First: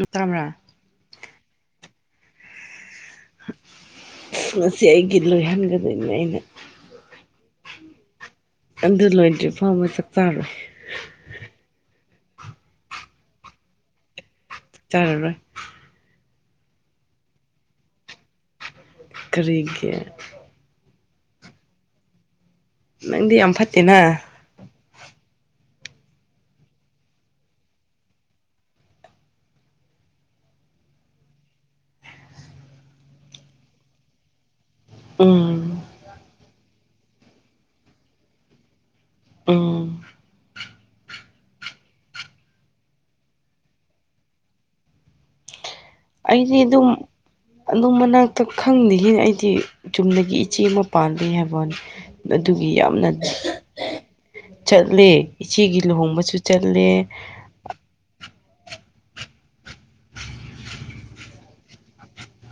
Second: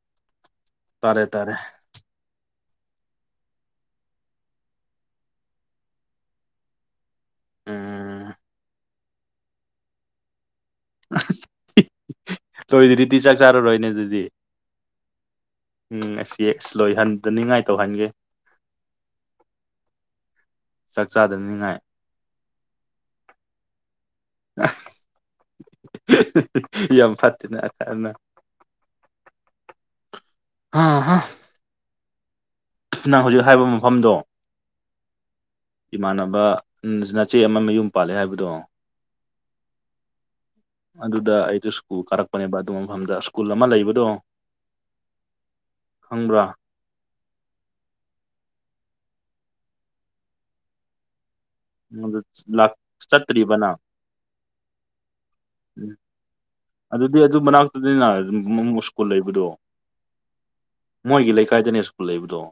ꯎꯝ ꯇꯥꯕ꯭ꯔꯥ ꯇꯥꯔꯦ ꯇꯥꯔꯦ ꯉꯁꯤ ꯑꯩꯒꯤ ꯂꯣꯏꯍꯟꯒꯗꯣꯏꯅꯦ ꯑꯩꯅ ꯎꯝ ꯑꯗꯨ ꯂꯣꯏꯗ꯭ꯔꯤ ꯐꯧꯕ ꯆꯥꯛ ꯆꯥꯔꯣꯏ ꯊꯣꯏꯗꯔꯤꯗꯤ ꯆꯥꯛ ꯆꯥꯔꯔꯣꯏꯅꯦ ꯑꯗꯨꯗꯤ ꯆꯥꯔꯔꯣꯏ ꯎꯝ ꯑꯁꯤ ꯑꯁ ꯂꯣꯏꯍꯟꯗꯅꯤꯡꯉꯥꯏ ꯇꯧꯍꯟꯒꯦ ꯀꯔꯤꯒꯤ ꯆꯥꯛ ꯆꯥꯗꯅꯤꯡꯉꯥꯏ ꯅꯪꯗꯤ ꯌꯥꯝ ꯐꯠꯇꯦꯅ ꯌꯥꯝ ꯐꯠꯇꯦꯅꯦ ꯈꯅ ꯍꯥ ꯍꯥ ꯅꯪ ꯍꯧꯖꯤꯛ ꯍꯥꯏꯕ ꯃꯐꯝꯗꯣ ꯎ ꯏꯃꯥꯟꯅꯕ ꯅꯆꯦ ꯑꯃ ꯃꯌꯨꯝ ꯄꯥꯜꯂꯦ ꯍꯥꯏꯕꯗꯣ ꯎꯝ ꯑꯗꯨꯗ ꯑꯩꯁꯨ ꯁ꯭ꯀꯨꯜ ꯀꯥꯔꯛꯄꯅꯦꯕ ꯑꯗꯨ‌ ꯃꯐꯝꯗ ꯁ꯭ꯀꯨꯜ ꯑꯃ ꯂꯩꯕꯗꯨ ꯑꯩꯗꯤ ꯑꯗꯨꯝ ꯑꯗꯨꯝ ꯃꯅꯥꯛꯇ ꯈꯪꯗꯉ ꯑꯩꯗꯤ ꯆꯨꯝꯗꯒꯤ ꯏꯆꯦ ꯑꯃ ꯄꯥꯜꯂꯤ ꯍꯥꯏꯕꯅꯤ ꯑꯗꯨ ꯑꯗꯨꯒꯤ ꯌꯥꯝꯅ ꯆꯠꯇ꯭ꯔꯤꯕꯅ ꯆꯠꯂꯦ ꯏꯆꯦꯒꯤ ꯎꯝ ꯂꯨꯍꯣꯡꯕꯁꯨ ꯆꯠꯂꯦ ꯑꯗꯨꯗꯤ ꯑꯗꯨ ꯃꯅꯥꯛꯇꯅꯤꯅ ꯁ꯭ꯀꯨꯜ ꯂꯩꯕꯗꯣ ꯃꯣꯏꯒꯤ ꯂꯩꯀꯥꯏꯗꯅꯦ ꯁ꯭ꯀꯨꯜ ꯂꯩꯕꯗꯣ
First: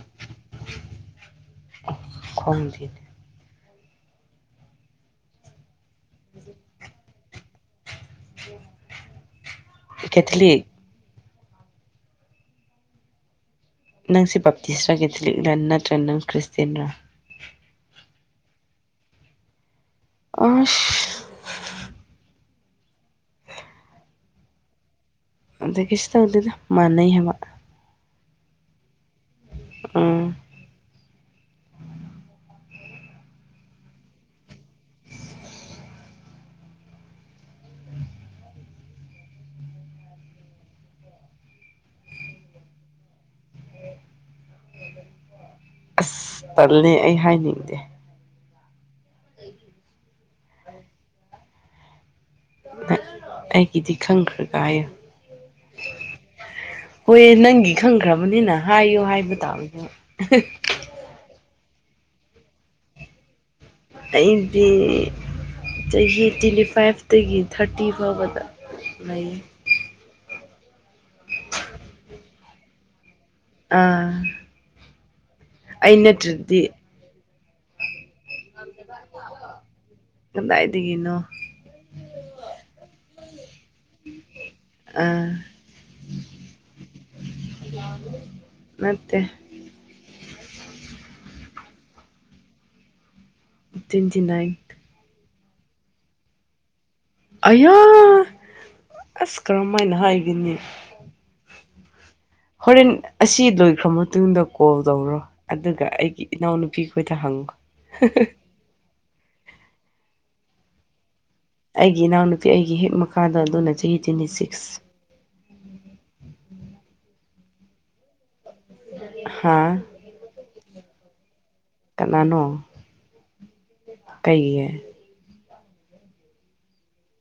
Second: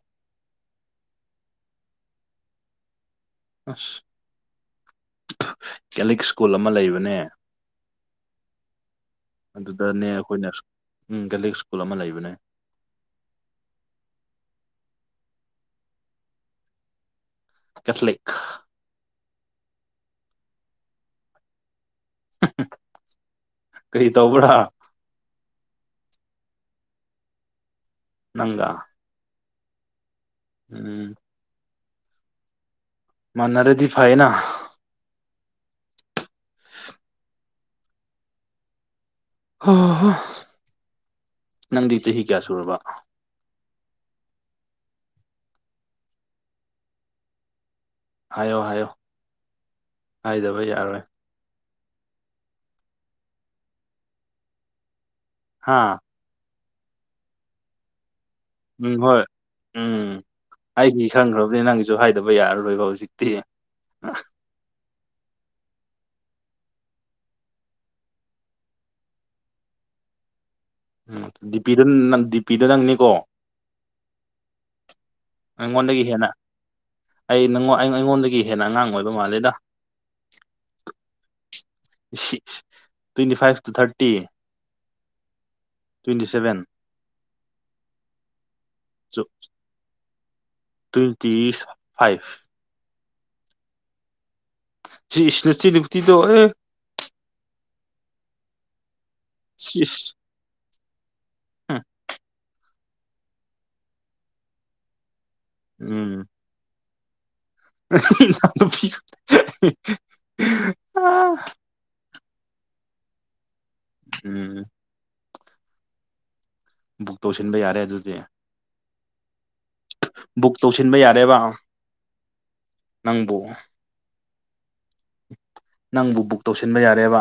ꯈꯣꯨꯝꯕꯤ ꯑꯁ ꯀꯦꯂꯤꯛ ꯁ꯭ꯀꯨꯜ ꯑꯃ ꯂꯩꯕꯅꯦ ꯑꯗꯨꯗꯅꯦ ꯑꯩꯈꯣꯏꯅ ꯎ ꯀꯦꯊꯂꯤꯛ ꯀꯦꯊꯂꯤꯛ ꯁ꯭ꯀꯨꯜ ꯑꯃ ꯂꯩꯕꯅꯦ ꯅꯪꯁꯦ ꯕꯞꯇꯤꯁꯔ ꯀꯦꯊꯂꯤꯛꯂꯥ ꯅꯠꯇ꯭ꯔꯒꯅ ꯅꯪ ꯈ꯭ꯔꯤꯁꯇꯦꯟꯔꯥ ꯀꯦꯊꯂꯤꯛ ꯑꯐ ꯀꯔꯤ ꯇꯧꯕ꯭ꯔꯥ ꯑꯗ ꯀꯩꯁꯨ ꯇꯧꯗꯦꯗ ꯃꯥꯟꯅꯩ ꯍꯥꯏꯕ ꯅꯪꯒꯥ ꯎꯝ ꯎꯝ ꯃꯥꯟꯅꯔꯗꯤ ꯐꯩꯌꯦꯅ ꯍ ꯍꯣ ꯅꯪꯗꯤ ꯆꯍꯤ ꯀꯌꯥ ꯁꯨꯔꯕ ꯇꯜꯂꯦ ꯑꯩ ꯍꯥꯏꯅꯤꯡꯗꯦ ꯍꯥꯏꯌꯣ ꯍꯥꯏꯌꯣ ꯍꯥꯏꯗꯕ ꯌꯥꯔꯣꯏ ꯑꯩꯒꯤꯗꯤ ꯈꯪꯈ꯭ꯔꯒ ꯍꯥꯏꯌꯨ ꯍꯥꯥ ꯍꯣꯏ ꯅꯪꯒꯤ ꯈꯪꯈ꯭ꯔꯕꯅꯤꯅ ꯎꯝ ꯍꯥꯏꯌꯣ ꯍꯣꯏ ꯍꯥꯏꯕ ꯇꯥꯕꯅꯦ ꯎꯝ ꯑꯩꯒꯤ ꯈꯪꯈ꯭ꯔꯕꯅꯤ ꯅꯪꯒꯤꯁꯨ ꯍꯥꯏꯗꯕ ꯌꯥꯔꯔꯣꯏꯕ ꯍꯧꯖꯤꯛꯇꯤ ꯑꯩꯗꯤ ꯆꯍꯤ ꯇ꯭ꯋꯦꯟꯇꯤ ꯐꯥꯏꯚꯇꯒꯤ ꯊꯥꯔꯇꯤ ꯐꯥꯎꯕꯗ ꯂꯩ ꯎꯝ ꯗꯤꯄꯤꯗ ꯗꯤꯄꯤꯗ ꯅꯪꯅꯤꯀꯣ ꯑꯥ ꯑꯩ ꯑꯩꯉꯣꯟꯗꯒꯤ ꯍꯦꯟꯅ ꯅꯠꯇ꯭ꯔꯗꯤ ꯑꯩ ꯑꯩꯉꯣꯟꯗꯒꯤ ꯍꯦꯟꯅ ꯑꯉꯥꯡ ꯑꯣꯏꯕ ꯃꯥꯜꯂꯦꯗ ꯀꯗꯥꯏꯗꯒꯤꯅꯣ ꯇ꯭ꯋꯦꯟꯇꯤ ꯐꯥꯏꯚ ꯇꯨ ꯊꯥꯔꯇꯤ ꯑꯥ ꯇ꯭ꯋꯦꯟꯇꯤ ꯁꯚꯦꯟ ꯃꯦ ꯇ꯭ꯋꯦꯟꯇꯤ ꯐꯥꯏꯚ ꯇ꯭ꯋꯦꯟꯇꯤ ꯅꯥꯏꯟ ꯁꯤ ꯏꯁꯅꯇꯤ ꯅꯨꯡꯛꯇꯤꯗꯣ ꯑꯣꯏ ꯑꯌꯥ ꯑꯁ ꯀꯔꯝ ꯍꯥꯏꯅ ꯍꯥꯏꯒꯅꯤ ꯍꯥꯝ ꯍꯣꯔꯦꯟ ꯑꯁꯤ ꯂꯣꯏꯈ꯭ꯔ ꯃꯇꯨꯡꯗ ꯀꯣꯜ ꯇꯧꯔꯣ ꯑꯗꯨꯒ ꯑꯩꯒꯤ ꯏꯅꯥꯎꯅꯨꯄꯤ ꯈꯣꯏꯇ ꯍꯪ ꯌꯥꯝ ꯄꯤ ꯑꯩꯒꯤ ꯏꯅꯥꯎꯅꯨꯄꯤ ꯑꯩꯒꯤ ꯍꯦꯛ ꯃꯈꯥꯗ ꯑꯗꯨꯅ ꯆꯍꯤ ꯇ꯭ꯋꯦꯟꯇꯤ ꯎꯝ ꯁꯤꯛꯁ ꯕꯨꯛ ꯇꯧꯁꯤꯟꯕ ꯌꯥꯔꯦ ꯑꯗꯨꯗꯤ ꯍꯥꯥ ꯕꯨꯛ ꯇꯧꯁꯤꯟꯕ ꯌꯥꯔꯦꯕ ꯀꯅꯥꯅꯣ ꯅꯪꯕꯨ ꯀꯩꯒꯤ ꯅꯪꯕꯨ ꯕꯨꯛ ꯇꯧꯁꯤꯟꯕ ꯌꯥꯔꯦꯕ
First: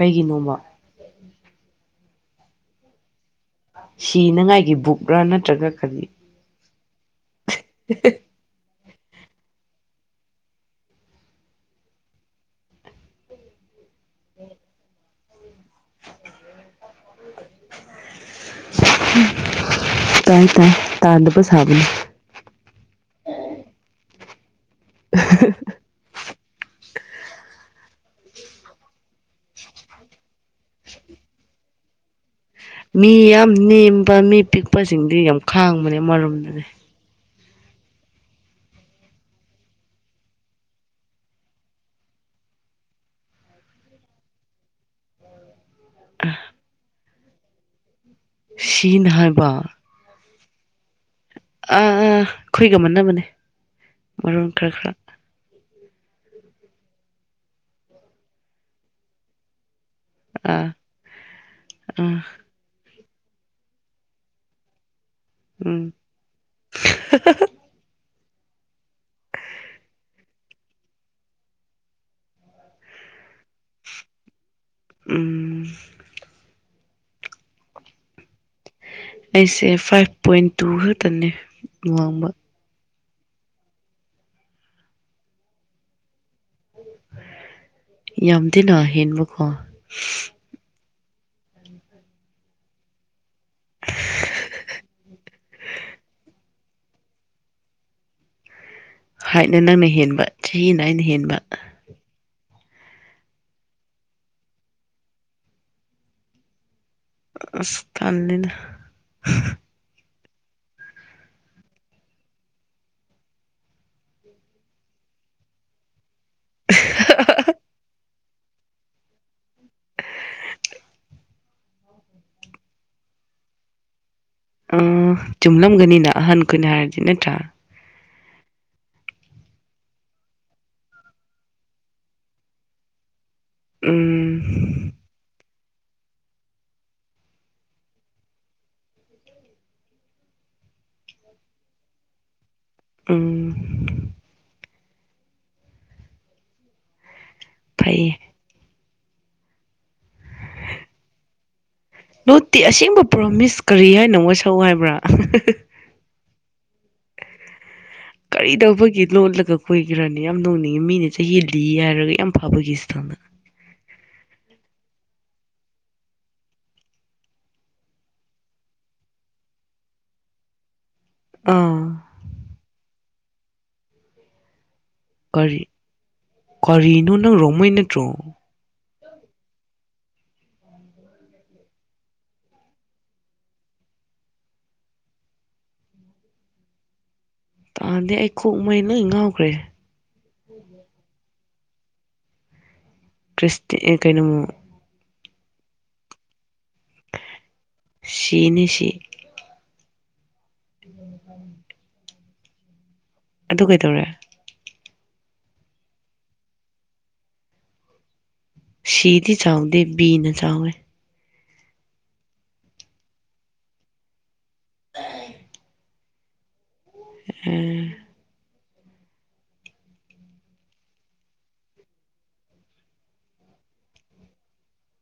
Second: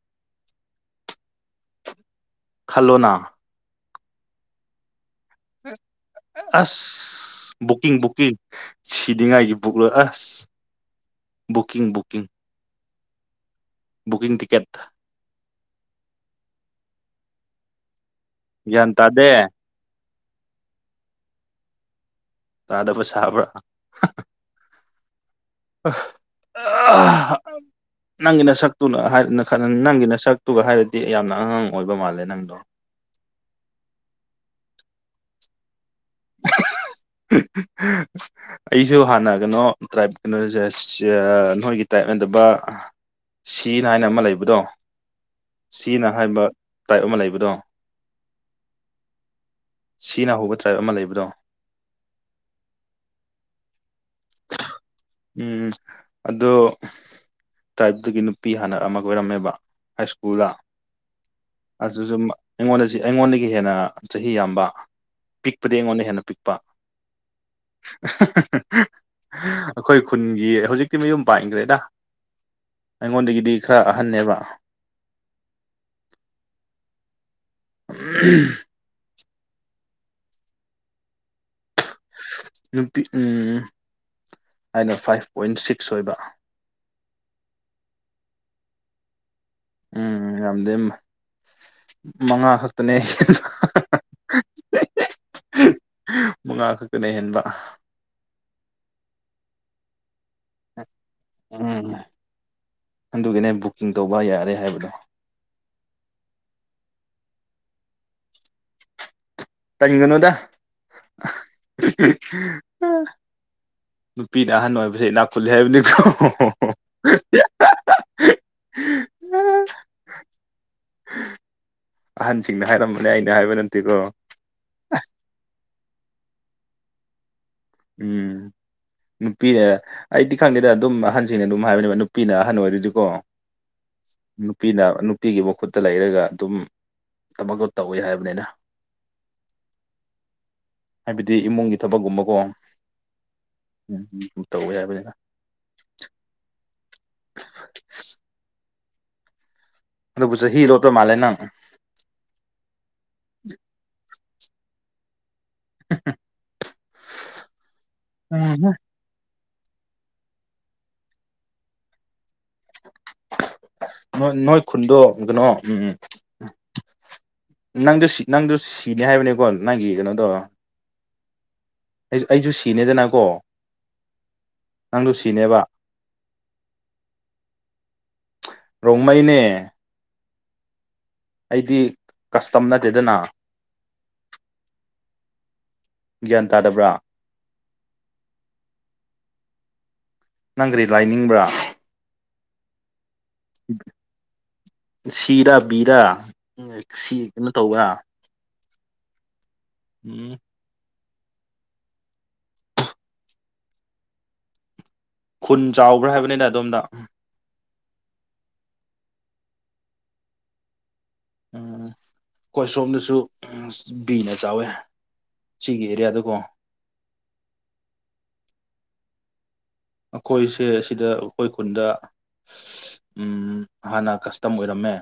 ꯀꯩꯒꯤꯅꯣꯃ ꯈꯜꯂꯣꯅꯥ ꯁꯤꯅꯉꯥꯏꯒꯤ ꯕꯨꯛ꯭ꯔꯥ ꯅꯠꯇ꯭ꯔꯒ ꯈꯗꯤ ꯑꯁ ꯕꯨꯀꯤꯡ ꯕꯨꯀꯤꯡ ꯁꯤꯗꯤꯉꯥꯏꯒꯤ ꯕꯨꯛꯂꯣ ꯑꯁ ꯕꯨꯀꯤꯡ ꯕꯨꯛꯀꯤꯡ ꯕꯨꯀꯤꯡ ꯇꯤꯀꯦꯠ ꯒꯟꯇꯥ ꯗꯦ ꯇꯥꯏ ꯇꯥꯏ ꯇꯥꯟꯗꯕꯁꯥꯅꯤ ꯇꯥꯗꯕ ꯁꯥꯕ꯭ꯔꯥ ꯑ ꯅꯪꯒꯤꯅ ꯁꯛꯇꯨꯅ ꯍꯥꯏꯅ ꯈ ꯅꯪꯒꯤꯅ ꯁꯛꯇꯨꯒ ꯍꯥꯏꯔꯗꯤ ꯌꯥꯝꯅ ꯑꯉꯥꯡ ꯑꯣꯏꯕ ꯃꯥꯜꯂꯦ ꯅꯪꯗꯣ ꯃꯤ ꯌꯥꯝ ꯅꯦꯝꯕ ꯃꯤ ꯄꯤꯛꯄꯁꯤꯡꯗꯤ ꯌꯥꯝ ꯈꯥꯡꯕꯅꯦ ꯃꯔꯣꯝꯗꯗꯤ ꯍ ꯑꯩꯁꯨ ꯍꯥꯟꯅ ꯀꯩꯅꯣ ꯇ꯭ꯔꯥꯏꯞ ꯀꯩꯅꯣꯁꯦ ꯅꯣꯏꯒꯤ ꯇ꯭ꯔꯥꯏꯞꯅꯗꯕ ꯁꯤꯅ ꯍꯥꯏꯅ ꯑꯃ ꯂꯩꯕꯗꯣ ꯁꯤꯅ ꯍꯥꯏꯕ ꯇꯥꯏꯞ ꯑꯃ ꯂꯩꯕꯗꯣ ꯁꯤꯅ ꯍꯥꯏꯕ ꯁꯤꯅ ꯍꯧꯕ ꯇ꯭ꯔꯥꯏꯞ ꯑꯃ ꯂꯩꯕꯗꯣ ꯑꯥ ꯑꯥ ꯑꯩꯈꯣꯏꯒꯃꯟꯅꯕꯅꯦ ꯃꯔꯣꯟ ꯈꯔ ꯈꯔ ꯎꯝ ꯑꯗꯨꯗꯣ ꯇ꯭ꯔꯥꯏꯞꯇꯒꯤ ꯅꯨꯄꯤ ꯍꯥꯟꯅ ꯑꯃ ꯑꯣꯏꯔꯝꯃꯦꯕ ꯍꯥꯏꯀꯨ ꯁ ꯄꯨꯗ ꯑꯥ ꯑꯗꯨꯁꯨ ꯑꯥ ꯑꯩꯉꯣꯟꯗ ꯑꯩꯉꯣꯟꯗꯒꯤ ꯍꯦꯟꯅ ꯆꯍꯤ ꯌꯥꯝꯕ ꯄꯤꯛꯄꯗꯤ ꯎꯝ ꯑꯩꯉꯣꯟꯗ ꯍꯦꯟꯅ ꯄꯤꯛꯄ ꯑꯩꯈꯣꯏ ꯈꯨꯟꯒꯤ ꯍꯧꯖꯤꯛꯇꯤ ꯃꯌꯨꯝ ꯄꯥꯡꯈ꯭ꯔꯦꯗ ꯑꯩꯉꯣꯟꯗꯒꯤꯗꯤ ꯈꯔ ꯑꯍꯟꯅꯦꯕ ꯎꯝ ꯎꯝ ꯎ ꯑꯩꯁꯦ ꯐꯥꯏꯚ ꯄꯣꯏꯟ ꯇꯨ ꯈꯛꯇꯅꯦ ꯋꯥꯡꯕ ꯅꯨꯄꯤ ꯎꯝ ꯑꯩꯅ ꯐꯥꯏꯚ ꯄꯣꯏꯟ ꯁꯤꯛꯁ ꯑꯣꯏꯕ ꯌꯥꯝ ꯊꯦꯅ ꯍꯦꯟꯕꯀꯣ ꯎꯝ ꯌꯥꯝꯝꯗꯦ ꯃꯉꯥ ꯈꯛꯇꯅꯦ ꯃꯉꯥ ꯈꯛꯇꯅ ꯍꯦꯟꯕ ꯍꯥꯏꯠꯅ ꯅꯪꯅ ꯍꯦꯟꯕ ꯆꯍꯤ ꯅꯥꯏꯅ ꯍꯦꯟꯕ ꯎꯝ ꯑꯗꯨꯒꯤꯅꯦ ꯕꯨꯛꯀꯤꯡ ꯇꯧꯕ ꯌꯥꯔꯦ ꯍꯥꯏꯕꯗꯣ ꯑ ꯊꯅꯤꯅ ꯇꯅꯤꯡꯒꯅꯨꯗ ꯅꯨꯄꯤꯅ ꯑꯍꯟ ꯑꯣꯏꯕꯁꯦ ꯏ ꯅꯥꯛꯀꯨꯜꯂ ꯍꯥꯏꯕꯅꯤꯀꯣ ꯎꯝ ꯑꯍꯟꯁꯤꯡꯅ ꯍꯥꯏꯔꯝꯕꯅꯦ ꯑꯩꯅ ꯍꯥꯏꯕ ꯅꯠꯇꯦꯀꯣ ꯆꯨꯝꯂꯝꯒꯅꯤꯅ ꯑꯍꯟꯈꯅ ꯍꯥꯏꯔꯗꯤ ꯅꯠꯇ꯭ꯔꯥ ꯎꯝ ꯅꯨꯄꯤꯅ ꯑꯩꯗꯤ ꯈꯪꯗꯦꯗ ꯑꯗꯨꯝ ꯑꯍꯟꯁꯤꯡꯅ ꯑꯗꯨꯝ ꯍꯥꯏꯕꯅꯦꯕ ꯅꯨꯄꯤꯅ ꯑꯍꯟ ꯑꯣꯏꯔꯗꯤꯀꯣ ꯅꯨꯄꯤꯅ ꯎꯝ ꯅꯨꯄꯤꯒꯤ ꯃꯈꯨꯠ ꯇ ꯂꯩꯔꯒ ꯑꯗꯨꯝ ꯊꯕ ꯇꯧꯋꯤ ꯍꯥꯏꯕꯅꯤꯅ ꯍꯥꯏꯕꯗꯤ ꯏꯃꯨꯡꯒꯤ ꯊꯕꯛꯒꯨꯝꯕꯀꯣ ꯑꯥ ꯎꯝꯝ ꯇꯧꯧꯕ ꯌꯥ ꯍꯥꯏꯕꯅꯤꯅ ꯐꯩꯌꯦ ꯑꯗꯨ ꯄꯨꯁ ꯍ ꯔꯣꯗꯔ ꯃꯥꯂꯦ ꯅ ꯅꯣꯠꯇꯤ ꯑꯁꯦꯡꯕ ꯄ꯭ꯔꯣꯃꯤꯁ ꯀꯔꯤ ꯍꯥꯏꯅ ꯑꯃ ꯋꯥ ꯁꯛ ꯍꯥꯏꯕ꯭ꯔꯥ [inaudible] ꯎꯝ ꯀꯔꯤꯗꯧꯕꯒꯤ ꯂꯣꯜꯂꯒ ꯑꯩꯈꯣꯏ ꯈꯔꯅꯦ ꯌꯥꯝ ꯅꯣꯡꯅꯤꯡꯉꯤ ꯃꯤꯅꯦ ꯆꯍꯤ ꯂꯤ ꯍꯥꯏꯔꯒ ꯌꯥꯝ ꯐꯕꯒꯤꯁꯤꯇꯪꯗ ꯅꯣꯏ ꯅꯣꯏ ꯈꯨꯟꯗꯣ ꯀꯩꯅꯣ ꯎꯝ ꯎꯝ ꯅꯪꯗꯨ ꯁꯤ ꯅꯪꯗꯨ ꯁꯤꯒꯦ ꯍꯥꯏꯕꯅꯤꯀꯣ ꯅꯪꯒꯤ ꯀꯩꯅꯣꯗꯣ ꯑꯥ ꯑꯩ ꯑꯩꯁꯨ ꯁꯤꯅꯦꯗꯅꯀꯣ ꯅꯪꯗꯨ ꯀꯔꯤ ꯁꯤꯅꯦꯕ ꯀꯔꯤꯅꯣꯅ ꯔꯣꯃꯦ ꯏꯅꯠꯇꯔꯣ ꯔꯣꯡꯃꯩꯅꯦ [inaudible] ꯑꯩꯗꯤ ꯀꯁꯇꯝ ꯅꯠꯇꯦꯗꯅ ꯒ꯭ꯌꯥꯟ ꯇꯥꯗꯕ꯭ꯔꯥ ꯑꯗꯗꯤ ꯑꯩ ꯀꯣꯛ ꯃꯩ ꯅꯣꯏ ꯉꯥꯎꯈ꯭ꯔꯦ ꯅꯪꯒꯔꯤ ꯂꯥꯏꯅꯤꯡꯕ꯭ꯔꯥ ꯀ꯭ꯔꯤꯁꯇ ꯀꯩꯅꯣꯃꯣ ꯁꯤꯔꯥ ꯕꯤꯔ ꯁꯤ ꯀꯩꯅꯣ ꯇꯧꯕ꯭ꯔꯥ ꯁꯤꯅꯤ ꯁꯤ ꯎꯝ [inaudible] [inaudible] ꯑꯗꯨ ꯀꯩꯗꯧꯔꯦ ꯈꯨꯟ ꯆꯥꯎꯕ꯭ꯔꯥ ꯍꯥꯏꯕꯅꯤꯅ ꯑꯗꯣꯝꯗ ꯁꯤꯗꯤ ꯆꯥꯎꯗꯦ ꯕꯤꯅ ꯆꯥꯎꯋꯦ ꯀꯣꯏꯁꯣꯝꯗꯁꯨ ꯕꯤꯅ ꯆꯥꯎꯋꯦ ꯒꯤ ꯑꯦꯔꯤꯌꯥ ꯑꯗꯨꯀꯣ ꯎꯝ ꯑꯩꯈꯣꯏꯁꯦ ꯑꯁꯤꯗ ꯑꯩꯈꯣꯏ ꯈꯨꯟꯗ ꯎꯝ ꯍꯥꯟꯅ ꯀꯁꯇꯝ ꯑꯣꯏꯔꯝꯃꯦ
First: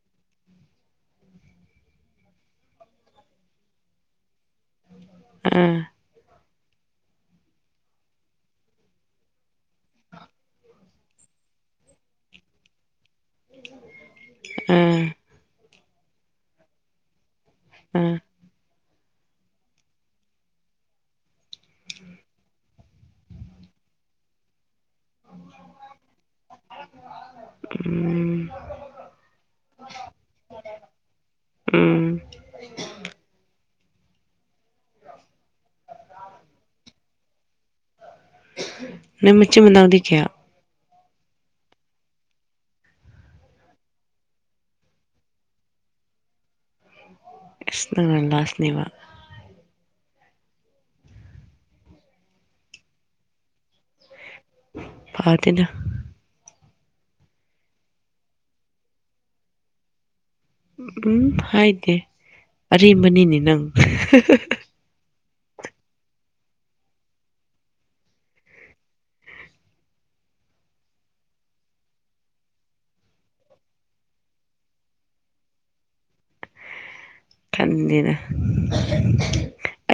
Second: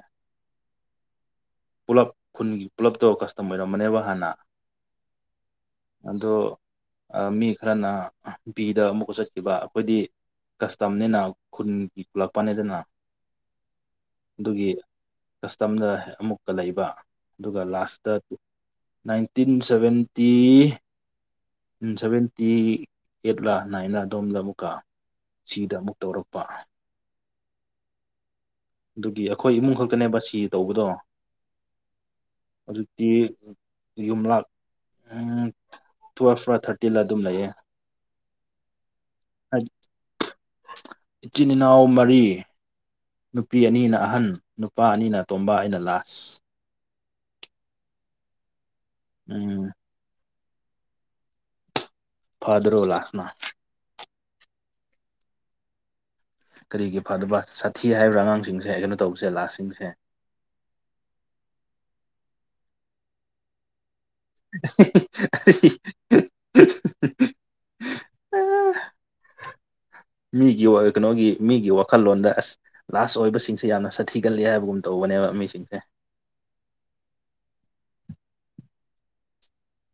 ꯄꯨꯜꯂꯞ ꯈꯨꯟꯒꯤ ꯄꯨꯜꯂꯞ ꯇꯧꯕ ꯀꯁꯇꯝ ꯑꯣꯏꯔꯝ ꯑꯃꯅꯦꯕ ꯍꯥꯟꯅ ꯑꯝ ꯑꯗꯣ ꯃꯤ ꯈꯔꯅ ꯕꯤꯗ ꯑꯃꯨꯛꯀ ꯆꯠꯈꯤꯕ ꯑꯩꯈꯣꯏꯗꯤ ꯀꯁꯇꯝꯅꯤꯅ ꯈꯨꯟꯒꯤ ꯄꯨꯂꯛꯄꯅꯦꯗꯅ ꯑꯗꯨꯒꯤ ꯑ ꯀꯁꯇꯝꯗ ꯑꯃꯨꯛꯀ ꯂꯩꯕ ꯑꯗꯨꯒ ꯑ ꯂꯥꯁꯇ ꯅꯥꯏꯟꯇꯤꯟ ꯁꯕꯦꯟꯇꯤ ꯁꯚꯦꯟꯇꯤ ꯑꯩꯠꯂꯥ ꯅꯥꯏꯟꯂ ꯑꯗꯣꯝꯗ ꯑꯃꯨꯛꯀ ꯁꯤꯗ ꯑꯃꯨꯛ ꯇꯧꯔꯛꯄ ꯎꯝ ꯑꯗꯨꯒꯤ ꯑꯩꯈꯣꯏ ꯏꯃꯨꯡ ꯈꯛꯇꯅꯦꯕ ꯁꯤ ꯇꯧꯕꯗꯣ ꯎꯝ ꯑꯗꯨ ꯇꯤ ꯌꯨꯝꯂꯛ ꯇꯨꯋꯦꯜꯐ ꯔ ꯊꯥꯔꯇꯤꯗ ꯑꯗꯨꯝ ꯂꯩꯌꯦ ꯅꯪ ꯃꯆꯤꯟ ꯃꯅꯥꯎꯗꯤ ꯀꯌꯥ ꯏꯆꯤꯟ ꯏꯅꯥꯎ ꯃꯔꯤ ꯅꯨꯄꯤ ꯑꯅꯤꯅ ꯑꯍꯟ ꯅꯨꯄꯥ ꯑꯅꯤꯅ ꯇꯣꯝꯕ ꯑꯩꯅ ꯂꯥꯁ ꯁꯤ ꯇꯪꯅ ꯂꯁꯅꯦꯕ ꯎꯝ ꯐꯗ꯭ꯔꯣ ꯂꯥꯛꯅ ꯐꯥꯗꯅ ꯀꯔꯤꯒꯤ ꯐꯗꯕ ꯁꯥꯊꯤ ꯍꯥꯏꯕ꯭ꯔꯥ ꯑꯉꯥꯡꯁꯤꯡꯁꯦ ꯀꯩꯅꯣ ꯇꯧꯕꯁꯦ ꯂꯥꯁꯁꯤꯡꯁꯦ ꯎꯝ ꯍꯥꯏꯗꯦ ꯑꯦꯝꯕꯅꯤꯅꯦ ꯅꯪ [inaudible] [unintelligible] ꯃꯤꯒꯤ ꯀꯩꯅꯣꯒꯤ ꯃꯤꯒꯤ ꯋꯥꯈꯜꯂꯣꯟꯗ ꯑꯁ ꯂꯥꯁ ꯑꯣꯏꯕꯁꯤꯡꯁꯦ ꯌꯥꯝꯅ ꯁꯥꯊꯤꯒꯜꯂꯤ ꯍꯥꯏꯕꯒꯨꯝ ꯇꯧꯕꯅꯦꯕ ꯃꯤꯁꯤꯡꯁꯦ ꯈꯟꯗꯦꯅ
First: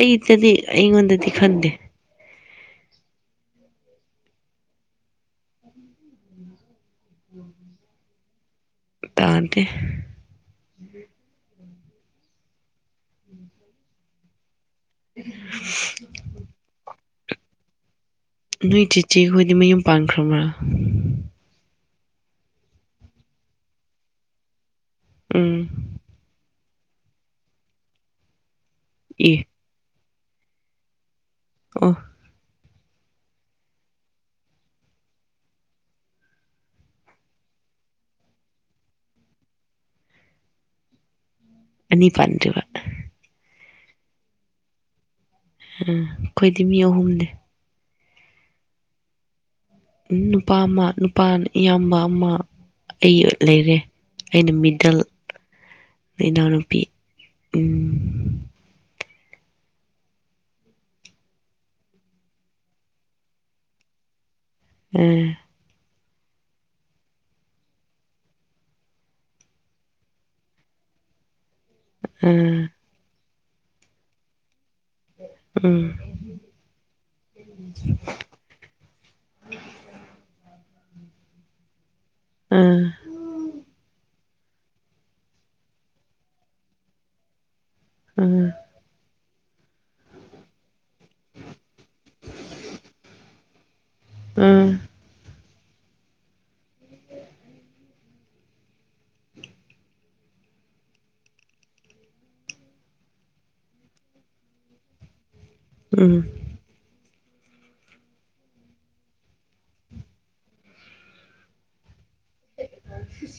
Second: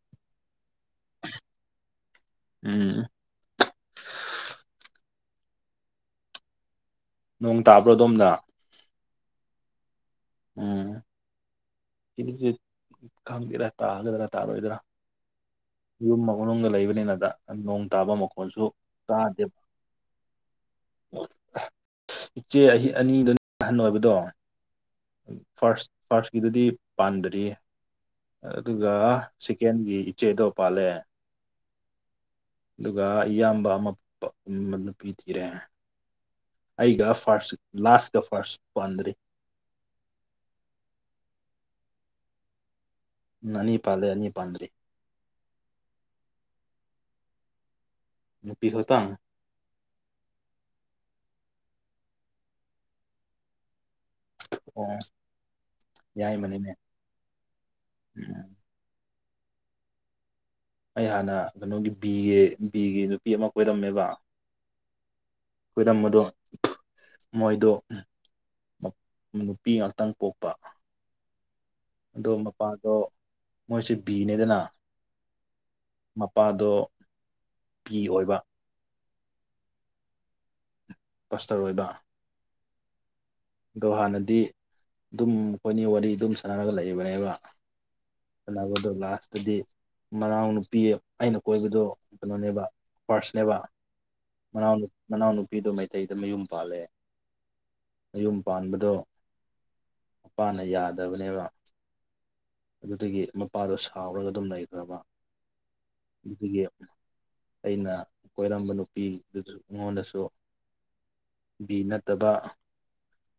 ꯑꯩꯗꯗꯤ ꯑꯩꯉꯣꯟꯗꯗꯤ ꯈꯟꯗꯦ ꯎꯝ [unintelligible] ꯅꯣꯡ ꯇꯥꯕ꯭ꯔꯣ ꯑꯗꯣꯝꯅ ꯇꯗꯤ ꯎꯝ ꯈꯪꯒꯦꯔꯥ ꯇꯥꯒꯗ꯭ꯔꯥ ꯇꯥꯔꯣꯏꯗ꯭ꯔꯥ ꯌꯨꯝ ꯑꯃ ꯃꯅꯨꯡꯗꯅꯨꯡ ꯂꯩꯕꯅꯤꯅꯗ ꯅꯣꯡ ꯇꯥꯕ ꯑꯃ ꯅꯣꯏ ꯆꯤꯆꯦꯈꯣꯏꯗꯤ ꯃꯌꯨꯝ ꯄꯥꯟꯈ꯭ꯔꯕ꯭ꯔꯥ ꯏꯆꯦ ꯑ ꯑꯅꯤꯗꯨ ꯑꯍꯟ ꯑꯣꯏꯕꯗꯣ ꯎꯝ ꯐꯥꯔꯁ ꯐꯥꯔꯁꯀꯤꯗꯗꯤ ꯄꯥꯟꯗ꯭ꯔꯤ ꯑꯗꯨꯒ ꯑꯦ ꯆꯤꯛꯀꯦꯟꯒꯤ ꯏꯆꯦꯗꯣ ꯄꯥꯜꯂꯦ ꯑꯣꯐ ꯑꯗꯨꯒ ꯏꯌꯥꯝꯕ ꯑꯃ ꯅꯨꯄꯤ ꯊꯤꯔꯦ ꯑꯩꯒ ꯐꯥꯔꯁ ꯂꯥꯁꯀ ꯐꯥꯔꯁ ꯄꯥꯟꯗ꯭ꯔꯤ ꯑꯅꯤ ꯄꯟꯗꯔ꯭ꯤꯕ ꯎꯝ ꯑꯅꯤ ꯄꯥꯜꯂꯦ ꯑꯅꯤ ꯄꯥꯟꯗ꯭ꯔꯤ ꯑꯩꯈꯣꯏꯗꯤ ꯃꯤ ꯑꯍꯨꯝꯅꯦ ꯅꯨꯄꯤ ꯈ ꯇ ꯅꯨꯄꯥ ꯑꯃ ꯅꯨꯄꯥ ꯏꯌꯥꯝꯕ ꯑꯃ ꯑꯩ ꯂꯩꯔꯦ ꯑꯩꯅ ꯑꯣ ꯃꯤꯗꯜ ꯌꯥꯏꯃꯅꯤꯅꯦ ꯏꯅꯥꯎꯅꯨꯄꯤ ꯎꯝ ꯎꯝ ꯑꯩ ꯍꯥꯟꯅ ꯀꯩꯅꯣꯒꯤ ꯕꯤꯒꯤ ꯕꯤꯒꯤ ꯅꯨꯄꯤ ꯑꯃ ꯀꯣꯏꯔꯝꯃꯦꯕ ꯎꯝ ꯈꯨꯈꯗꯝ ꯑꯗꯣ ꯃꯣꯏꯗꯣ ꯅꯨꯄꯤ ꯉꯥꯛꯇꯪ ꯄꯣꯛꯄ ꯑꯗꯣ ꯑ ꯃꯄꯥꯗꯣ ꯃꯣꯏꯁꯦ ꯕꯤꯅꯦꯗꯅ ꯎꯝ ꯃꯄꯥꯗꯣ ꯐꯤ ꯑꯣꯏꯕ ꯄꯁꯇꯔ ꯑꯣꯏꯕ ꯎꯝ ꯑꯗꯣ ꯍꯥꯟꯅꯗꯤ ꯑꯗꯨꯝ ꯑꯩꯈꯣꯏꯅꯤ ꯋꯥꯔꯤ ꯑꯗꯨꯝ ꯁꯥꯟꯅꯔꯒ ꯂꯩꯏꯕꯅꯦꯕ ꯎꯝ ꯇꯕꯗꯣ ꯂꯥꯁꯇꯗꯤ ꯃꯅꯥꯎ ꯅꯨꯄꯤ ꯑꯩꯅ ꯀꯣꯏꯕꯗꯣ ꯀꯩꯅꯣꯅꯦꯕ ꯄꯥꯔꯁꯅꯦꯕ ꯑ ꯃꯅꯥꯎ ꯃꯅꯥꯎꯅꯨꯄꯤꯗꯣ ꯃꯩꯇꯩꯗ ꯃꯌꯨꯝ ꯄꯥꯜꯂꯦ꯫ ꯃꯌꯨꯝ ꯄꯥꯟꯕꯗꯣ ꯃꯄꯥꯅ ꯌꯥꯗꯕꯅꯦꯕ꯫ ꯑꯗꯨꯗꯒꯤ ꯃꯄꯥꯗꯣ ꯁꯥꯎꯔꯒ ꯑꯗꯨꯝ ꯂꯩꯈ꯭ꯔꯕ ꯎꯝ ꯑꯗꯒꯤ ꯑꯩꯅ ꯀꯣꯏꯔꯝꯕ ꯅꯨꯄꯤꯗꯨꯁꯨ ꯑꯩꯉꯣꯟꯗꯁꯨ ꯕꯤ ꯅꯠꯇꯕ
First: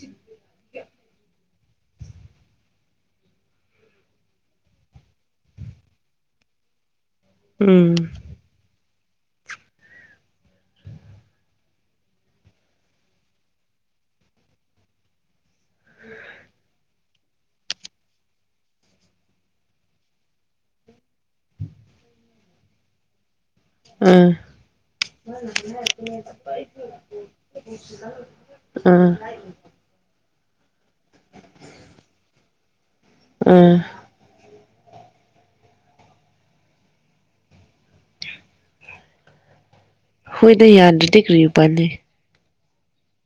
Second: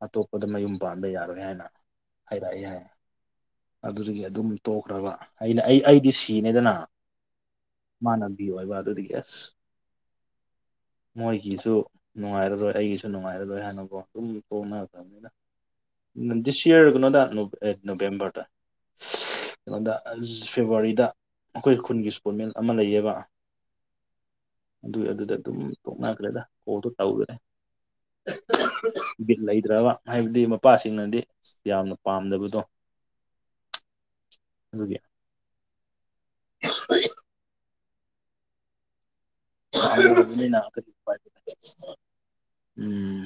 ꯑꯇꯣꯞꯄꯗ ꯃꯌꯨꯝ ꯄꯥꯟꯕ ꯌꯥꯔꯣꯏ ꯍꯥꯏꯅ ꯍꯥꯏꯔꯛꯑꯦ ꯍꯥꯏ ꯑꯗꯨꯗꯨꯒꯤ ꯑꯗꯨꯝ ꯇꯣꯛꯈ꯭ꯔꯕ ꯑꯩꯅ ꯑꯩ ꯑꯩꯗꯤ ꯁꯤꯅꯦꯗꯅ ꯎꯝ ꯃꯥꯅ ꯋꯥꯣꯏ ꯋꯥꯗꯨꯗꯤ ꯀꯁ [unintelligible] [inaudible] ꯃꯣꯏꯒꯤꯁꯨ ꯅꯨꯡꯉꯥꯏꯔꯔꯣꯏ ꯑꯩꯒꯤꯁꯨ ꯅꯨꯡꯉꯥꯏꯔꯔꯣꯏ ꯍꯥꯏꯅꯕꯨꯣ ꯑꯗꯨꯝ ꯀꯣꯛꯅꯔꯛꯇꯕꯅꯤꯅ ꯗꯤꯁ ꯏꯌꯔꯒꯅꯣꯗ ꯅꯣ ꯅꯣꯕꯦꯝꯕꯔꯗ ꯀꯩꯅꯣꯗ ꯐꯦꯕꯋꯥꯔꯤꯗ ꯑꯩꯈꯣꯏ ꯈꯨꯟꯒꯤ ꯏꯁꯄꯣꯔꯠꯃꯦꯟ ꯑꯃ ꯂꯩꯌꯦꯕ꯫ ꯎꯝ ꯑꯗꯨꯗ ꯑꯗꯨꯗ ꯑꯗꯨꯝ ꯊꯣꯛꯣꯛꯅꯈ꯭ꯔꯦꯗ ꯀꯣꯗꯣ ꯇꯦꯗꯔꯦ ꯑꯥ ꯕꯤꯠ ꯂꯩꯇ꯭ꯔꯕ ꯍꯥꯏꯕꯗꯤ ꯃꯄꯥꯁꯤꯡꯅꯗꯤ ꯌꯥꯝꯅ ꯄꯥꯝꯗꯕꯗꯣ ꯎꯝ ꯑꯗꯨꯒꯤ [unintelligible] ꯍꯣꯏꯗ ꯀꯔꯤ ꯎꯄꯥꯏ ꯌꯥꯗ꯭ꯔꯗꯤ ꯀꯔꯤ ꯎꯄꯥꯢ ꯂꯩ ꯎꯝ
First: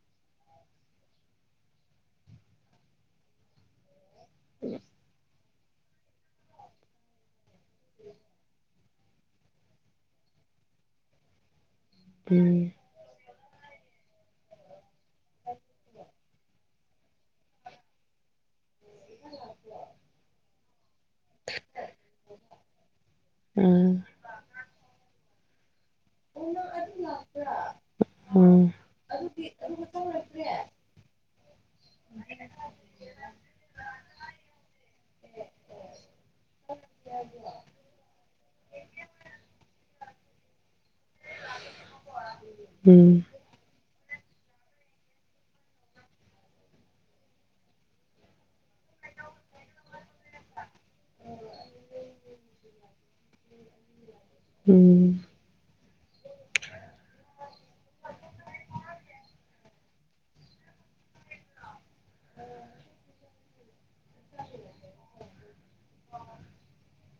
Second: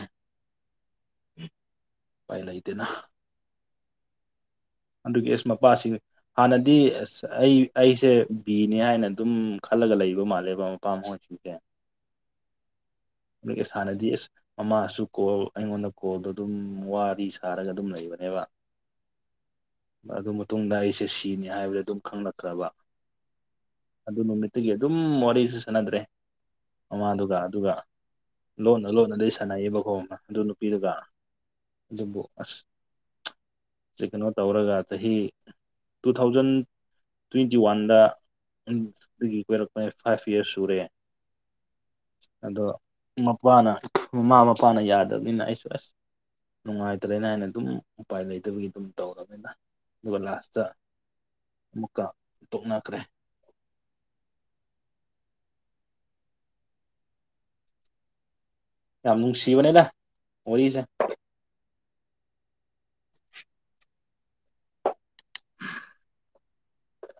ꯄꯥꯏ ꯂꯩꯇꯦꯅ [inaudible] ꯑꯗꯨꯒꯤ ꯑꯦꯁ ꯃꯄꯥꯁꯤ ꯍꯥꯟꯅꯗꯤ ꯑꯁ ꯑꯩ ꯑꯩꯁꯦ ꯕꯤꯅꯦ ꯍꯥꯏꯅ ꯑꯗꯨꯝ ꯈꯜꯂꯒ ꯂꯩꯕ ꯃꯥꯜꯂꯦꯕ ꯃꯄꯥꯝ [unintelligible] ꯎꯝ ꯏꯁ ꯍꯟꯅꯗꯤ ꯏꯁ ꯃꯃꯥꯁꯨ ꯀꯣꯜ ꯑꯩꯉꯣꯟꯗ ꯀꯣꯜꯗꯣ ꯑꯗꯨꯝ ꯋꯥꯔꯤꯗꯤ ꯁꯥꯔꯒ ꯑꯗꯨꯝ ꯂꯩꯕꯅꯦꯕ꯫ ꯑꯗꯨ ꯃꯇꯨꯡꯗ ꯑꯩꯁꯦ ꯁꯤ ꯁꯤꯅꯤ ꯍꯥꯏꯕꯗ ꯑꯗꯨꯝ ꯈꯪꯂꯛꯇ꯭ꯔꯕ ꯑꯥ ꯑꯗꯨ ꯅꯨꯃꯤꯠꯇꯨꯒꯤ ꯑꯗꯨꯝ ꯋꯥꯔꯤꯁꯨ ꯁꯥꯟꯅꯗ꯭ꯔꯦ ꯃꯃꯥꯗꯨꯒ ꯑꯗꯨꯒ ꯑꯥ ꯂꯣꯇꯅꯥ ꯂꯣꯇꯅꯥꯗ ꯁꯥꯟꯅꯩꯑꯕ ꯑꯗꯨ ꯅꯨꯄꯤꯗꯨꯒ ꯑꯗꯨꯕꯨ ꯑꯁ ꯀꯩꯅꯣ ꯇꯧꯔꯒ ꯆꯍꯤ ꯇꯨ ꯊꯥꯎꯖꯟ ꯇ꯭ꯋꯦꯟꯇꯤ ꯋꯥꯟꯗꯗꯒꯤ ꯑꯣꯏꯣꯏꯔꯛꯄ ꯐꯥꯏꯚ ꯌꯔꯁ ꯁꯨꯔꯦ꯫ ꯑꯗꯣ ꯎꯝ ꯃꯄꯥꯅ ꯃꯃꯥ ꯃꯄꯥꯅ ꯌꯥꯗꯕꯅꯤꯅ ꯑꯩꯁꯨ ꯑꯁ ꯅꯨꯡꯉꯥꯏꯇ ꯂꯩꯅ ꯍꯥꯏꯅ ꯑꯗꯨꯝ ꯎꯄꯥꯏ ꯂꯩꯇꯕꯒꯤ ꯑꯗꯨꯝ ꯇꯧꯅꯤꯅ ꯑꯗꯨꯒ ꯂꯥꯁꯇ ꯑꯃꯨꯛꯀ ꯇꯣꯛꯅꯈ꯭ꯔꯦ ꯎꯝ ꯌꯥꯝꯅꯨꯡꯁꯤꯕꯅꯦꯗ ꯑꯣꯔꯤꯁꯦ ꯎ [inaudible] [inaudible]